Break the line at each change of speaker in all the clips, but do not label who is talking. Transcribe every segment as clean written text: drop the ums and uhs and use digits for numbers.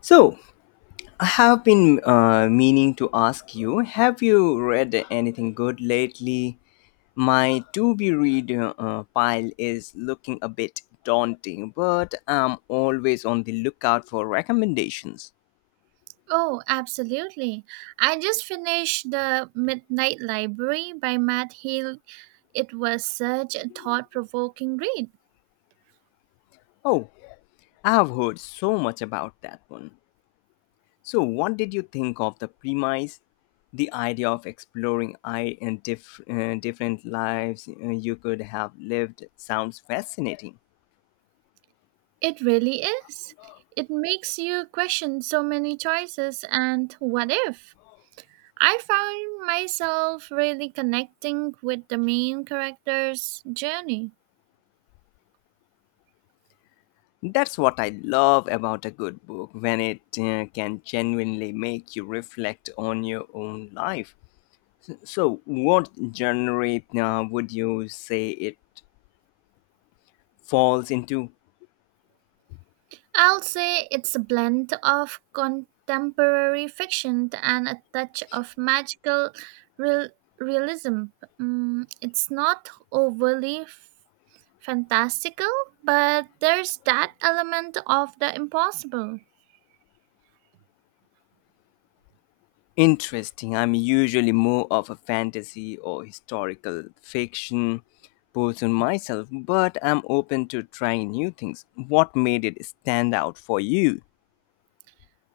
So, I have been meaning to ask, you have you read anything good lately? My to be read pile is looking a bit daunting, but I'm always on the lookout for recommendations.
Oh, absolutely. I just finished The Midnight Library by Matt Hill. It was such a thought provoking read.
Oh, I have heard so much about that one. So, what did you think of the premise? The idea of exploring I and different lives you could have lived sounds fascinating.
It really is. It makes you question so many choices and what if. I found myself really connecting with the main character's journey.
That's what I love about a good book, when it can genuinely make you reflect on your own life. So, what genre would you say it falls into?
I'll say it's a blend of contemporary fiction and a touch of magical real- realism. It's not overly fantastical, but there's that element of the impossible.
Interesting. I'm usually more of a fantasy or historical fiction person myself, but I'm open to trying new things. What made it stand out for you?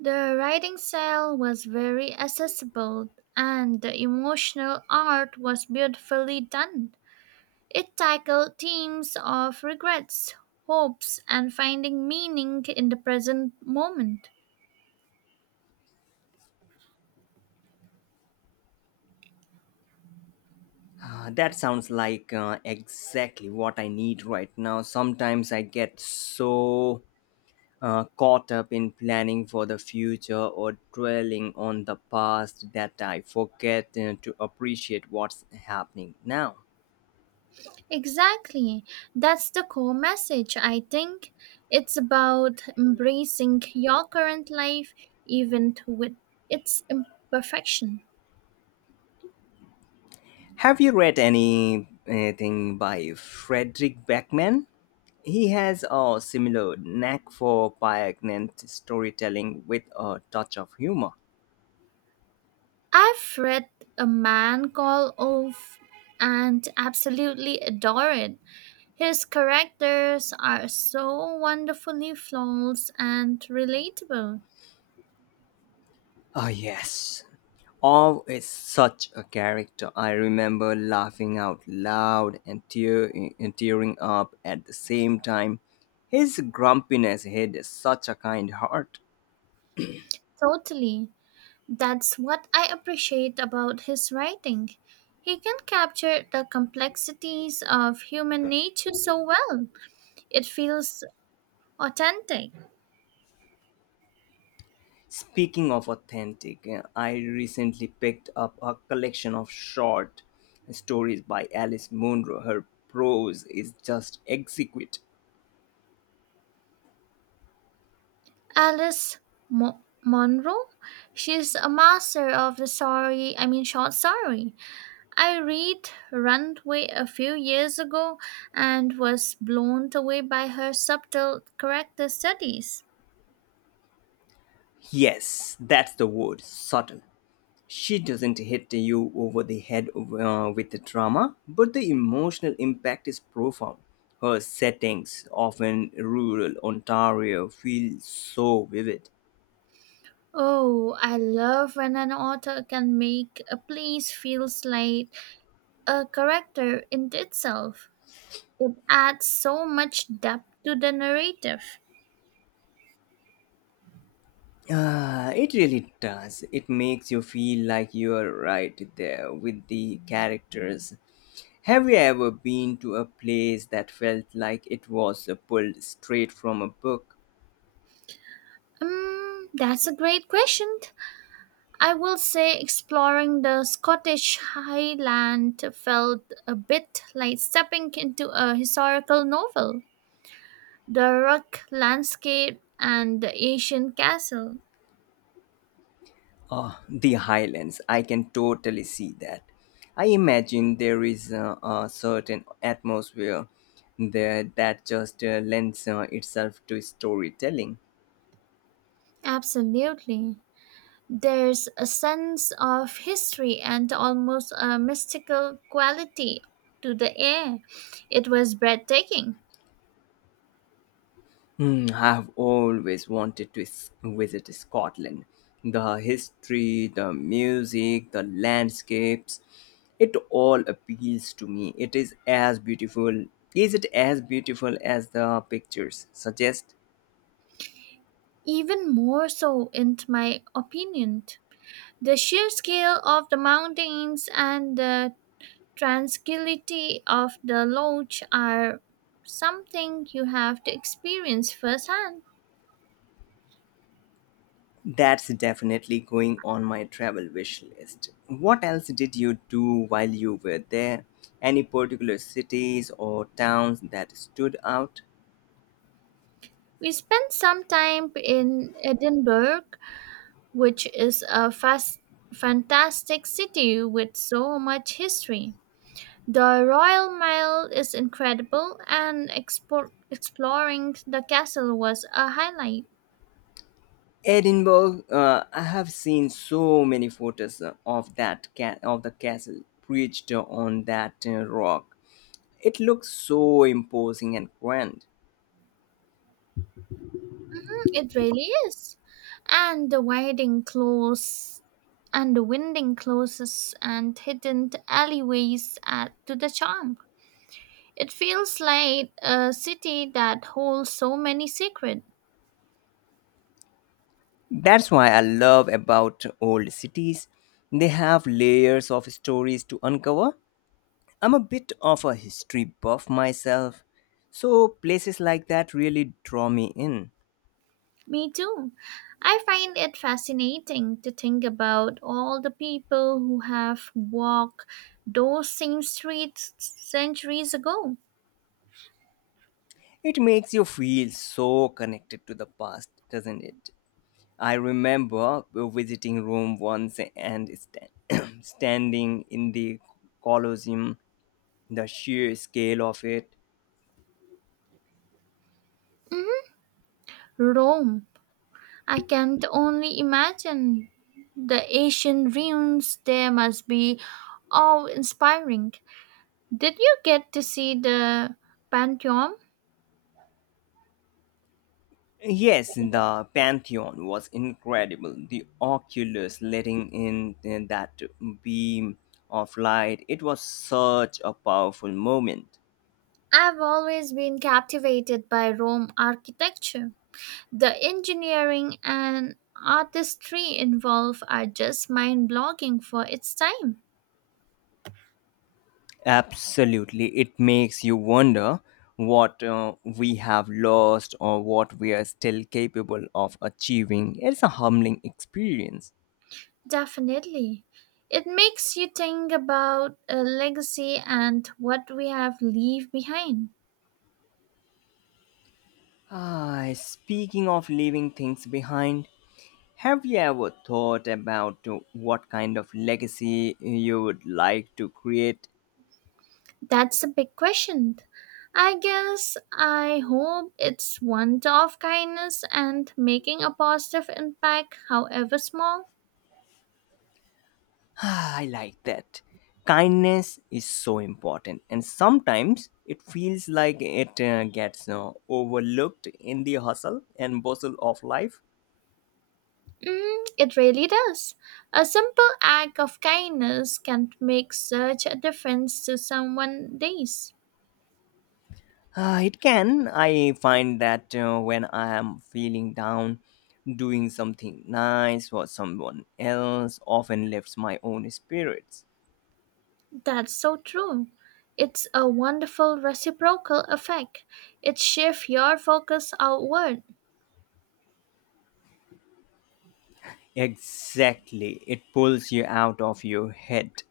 The writing style was very accessible, and the emotional art was beautifully done. It tackled themes of regrets, hopes, and finding meaning in the present moment.
That sounds like exactly what I need right now. Sometimes I get so caught up in planning for the future or dwelling on the past that I forget to appreciate what's happening now.
Exactly. That's the core message, I think. It's about embracing your current life, even with its imperfection.
Have you read anything by Frederick Beckman? He has a similar knack for poignant storytelling with a touch of humor.
I've read A Man Called Off and absolutely adore it. His characters are so wonderfully flawless and relatable.
Oh, yes. Orv is such a character. I remember laughing out loud and tearing up at the same time. His grumpiness hid such a kind heart.
Totally. That's what I appreciate about his writing. He can capture the complexities of human nature so well. It feels authentic.
Speaking of authentic, I recently picked up a collection of short stories by Alice Munro. Her prose is just exquisite.
Alice Monroe, she's a master of the story, I mean short story. I read Runaway a few years ago and was blown away by her subtle character studies.
Yes, that's the word, subtle. She doesn't hit you over the head with the drama, but the emotional impact is profound. Her settings, often rural Ontario, feel so vivid.
Oh, I love when an author can make a place feels like a character in itself. It adds so much depth to the narrative.
Ah, it really does. It makes you feel like you're right there with the characters. Have you ever been to a place that felt like it was pulled straight from a book?
That's a great question. I will say exploring the Scottish Highland felt a bit like stepping into a historical novel. The rock landscape and the ancient castle.
The highlands, I can totally see that. I imagine there is a certain atmosphere there that just lends itself to storytelling.
Absolutely. There's a sense of history and almost a mystical quality to the air. It was breathtaking,
Hmm, I've always wanted to visit Scotland. The history, the music, the landscapes, it all appeals to me. It is as beautiful. Is it as beautiful as the pictures suggest?
even more so, in my opinion. The sheer scale of the mountains and the tranquility of the lodge are something you have to experience firsthand.
That's definitely going on my travel wish list. What else did you do while you were there? Any particular cities or towns that stood out?
We spent some time in Edinburgh which is a fantastic city with so much history. The Royal Mile is incredible, and exploring the castle was a highlight.
Edinburgh, I have seen so many photos of of the castle perched on that rock. It looks so imposing and grand.
It really is. And the winding close and the winding closes and hidden alleyways add to the charm. It feels like a city that holds so many secrets.
That's why I love about old cities. They have layers of stories to uncover. I'm a bit of a history buff myself, so places like that really draw me in.
Me too. I find it fascinating to think about all the people who have walked those same streets centuries ago.
It makes you feel so connected to the past, doesn't it? I remember visiting Rome once and standing in the Colosseum, the sheer scale of it.
Mhm. Rome. I can't only imagine the ancient ruins there must be awe inspiring. Did you get to see the Pantheon?
Yes, the Pantheon was incredible. The oculus letting in that beam of light, it was such a powerful moment.
I've always been captivated by Rome architecture. The engineering and artistry involved are just mind blogging for its time.
Absolutely. It makes you wonder what we have lost or what we are still capable of achieving. It's a humbling experience.
Definitely. It makes you think about a legacy and what we have leave behind.
Ah, speaking of leaving things behind, have you ever thought about what kind of legacy you would like to create?
That's a big question. I guess I hope it's one of kindness and making a positive impact, however small.
Ah, I like that. Kindness is so important, and sometimes it feels like it gets overlooked in the hustle and bustle of life.
It really does. A simple act of kindness can make such a difference to someone's days.
Ah, it can. I find that when I am feeling down, doing something nice for someone else often lifts my own spirits.
That's so true. It's a wonderful reciprocal effect. It shifts your focus outward.
Exactly. It pulls you out of your head,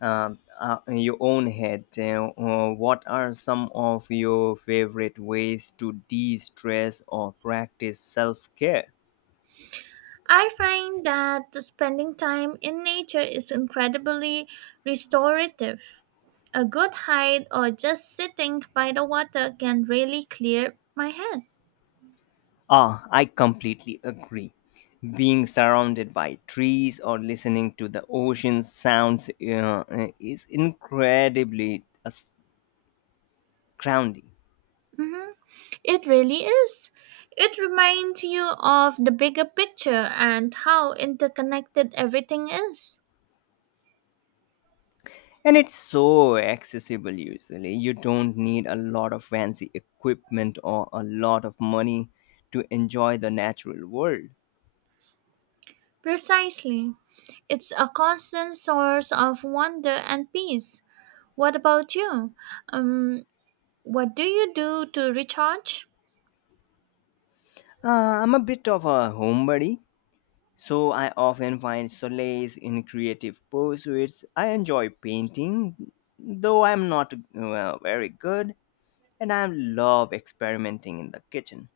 in your own head. Uh, what are some of your favorite ways to de stress or practice self care?
I find that spending time in nature is incredibly restorative. A good hike or just sitting by the water can really clear my head.
Ah, I completely agree. Being surrounded by trees or listening to the ocean sounds is incredibly grounding.
hmm It really is. It reminds you of the bigger picture and how interconnected everything is.
And it's so accessible usually. You don't need a lot of fancy equipment or a lot of money to enjoy the natural world.
Precisely. It's a constant source of wonder and peace. What about you? Um, what do you do to recharge?
I'm a bit of a homebody, so I often find solace in creative pursuits. I enjoy painting, though I'm not, well, very good, and I love experimenting in the kitchen.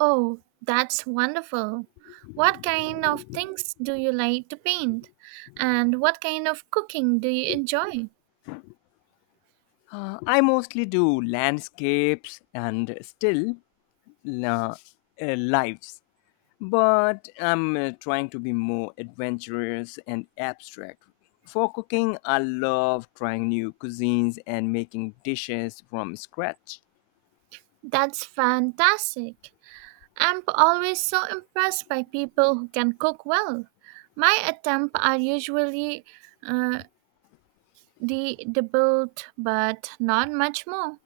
Oh, that's wonderful. What kind of things do you like to paint? And what kind of cooking do you enjoy?
I mostly do landscapes and still uh, lives, but I'm trying to be more adventurous and abstract. For cooking, I love trying new cuisines and making dishes from scratch.
That's fantastic. I'm always so impressed by people who can cook well. My attempts are usually uh, the doubled, but not much more.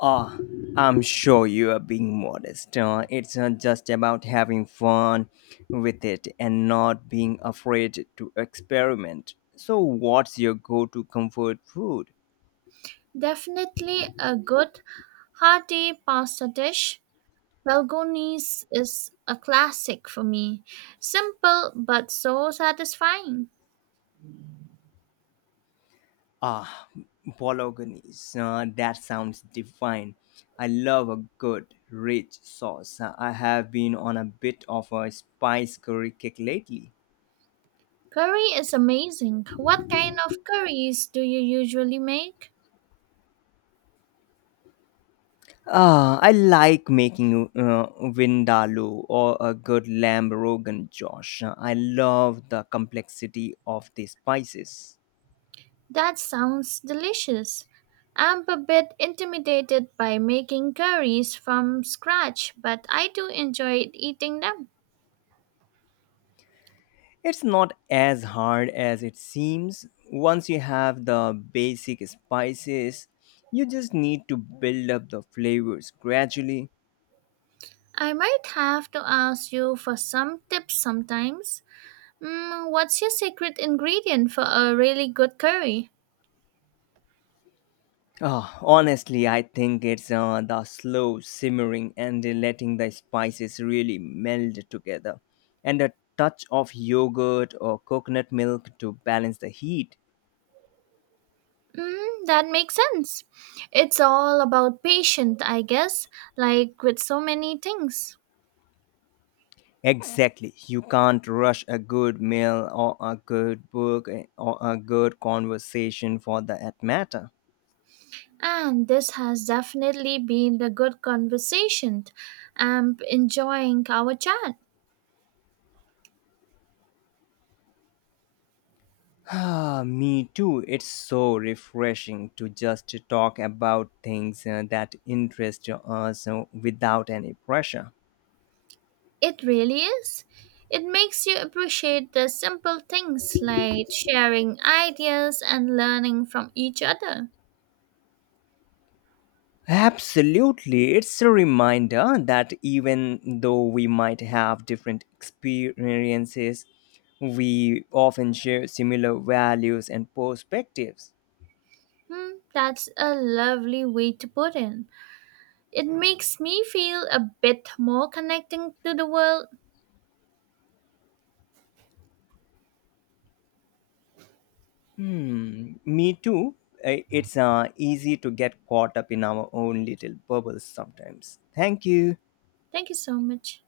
Ah, I'm sure you are being modest. It's just about having fun with it and not being afraid to experiment. So, what's your go to comfort food?
Definitely a good hearty pasta dish. Balgonis is a classic for me. Simple but so satisfying.
Ah, bolognese. That sounds divine. I love a good, rich sauce. I have been on a bit of a spice curry kick lately.
Curry is amazing. What kind of curries do you usually make?
Ah, I like making vindaloo or a good lamb rogan josh. I love the complexity of the spices.
That sounds delicious. I'm a bit intimidated by making curries from scratch, but I do enjoy eating them.
It's not as hard as it seems. Once you have the basic spices, you just need to build up the flavors gradually.
I might have to ask you for some tips sometimes. What's your secret ingredient for a really good curry?
Honestly, I think it's the slow simmering and letting the spices really meld together, and a touch of yogurt or coconut milk to balance the heat.
That makes sense. It's all about patience, I guess, like with so many things.
Exactly, you can't rush a good meal or a good book or a good conversation for that matter.
And this has definitely been a good conversation. I'm enjoying our chat.
Ah, me too. It's so refreshing to just talk about things that interest us without any pressure.
It really is. It makes you appreciate the simple things like sharing ideas and learning from each other.
Absolutely. It's a reminder that even though we might have different experiences, we often share similar values and perspectives.
That's a lovely way to put it. It makes me feel a bit more connecting to the world.
Hmm, me too. It's easy to get caught up in our own little bubbles sometimes. Thank you.
Thank you so much.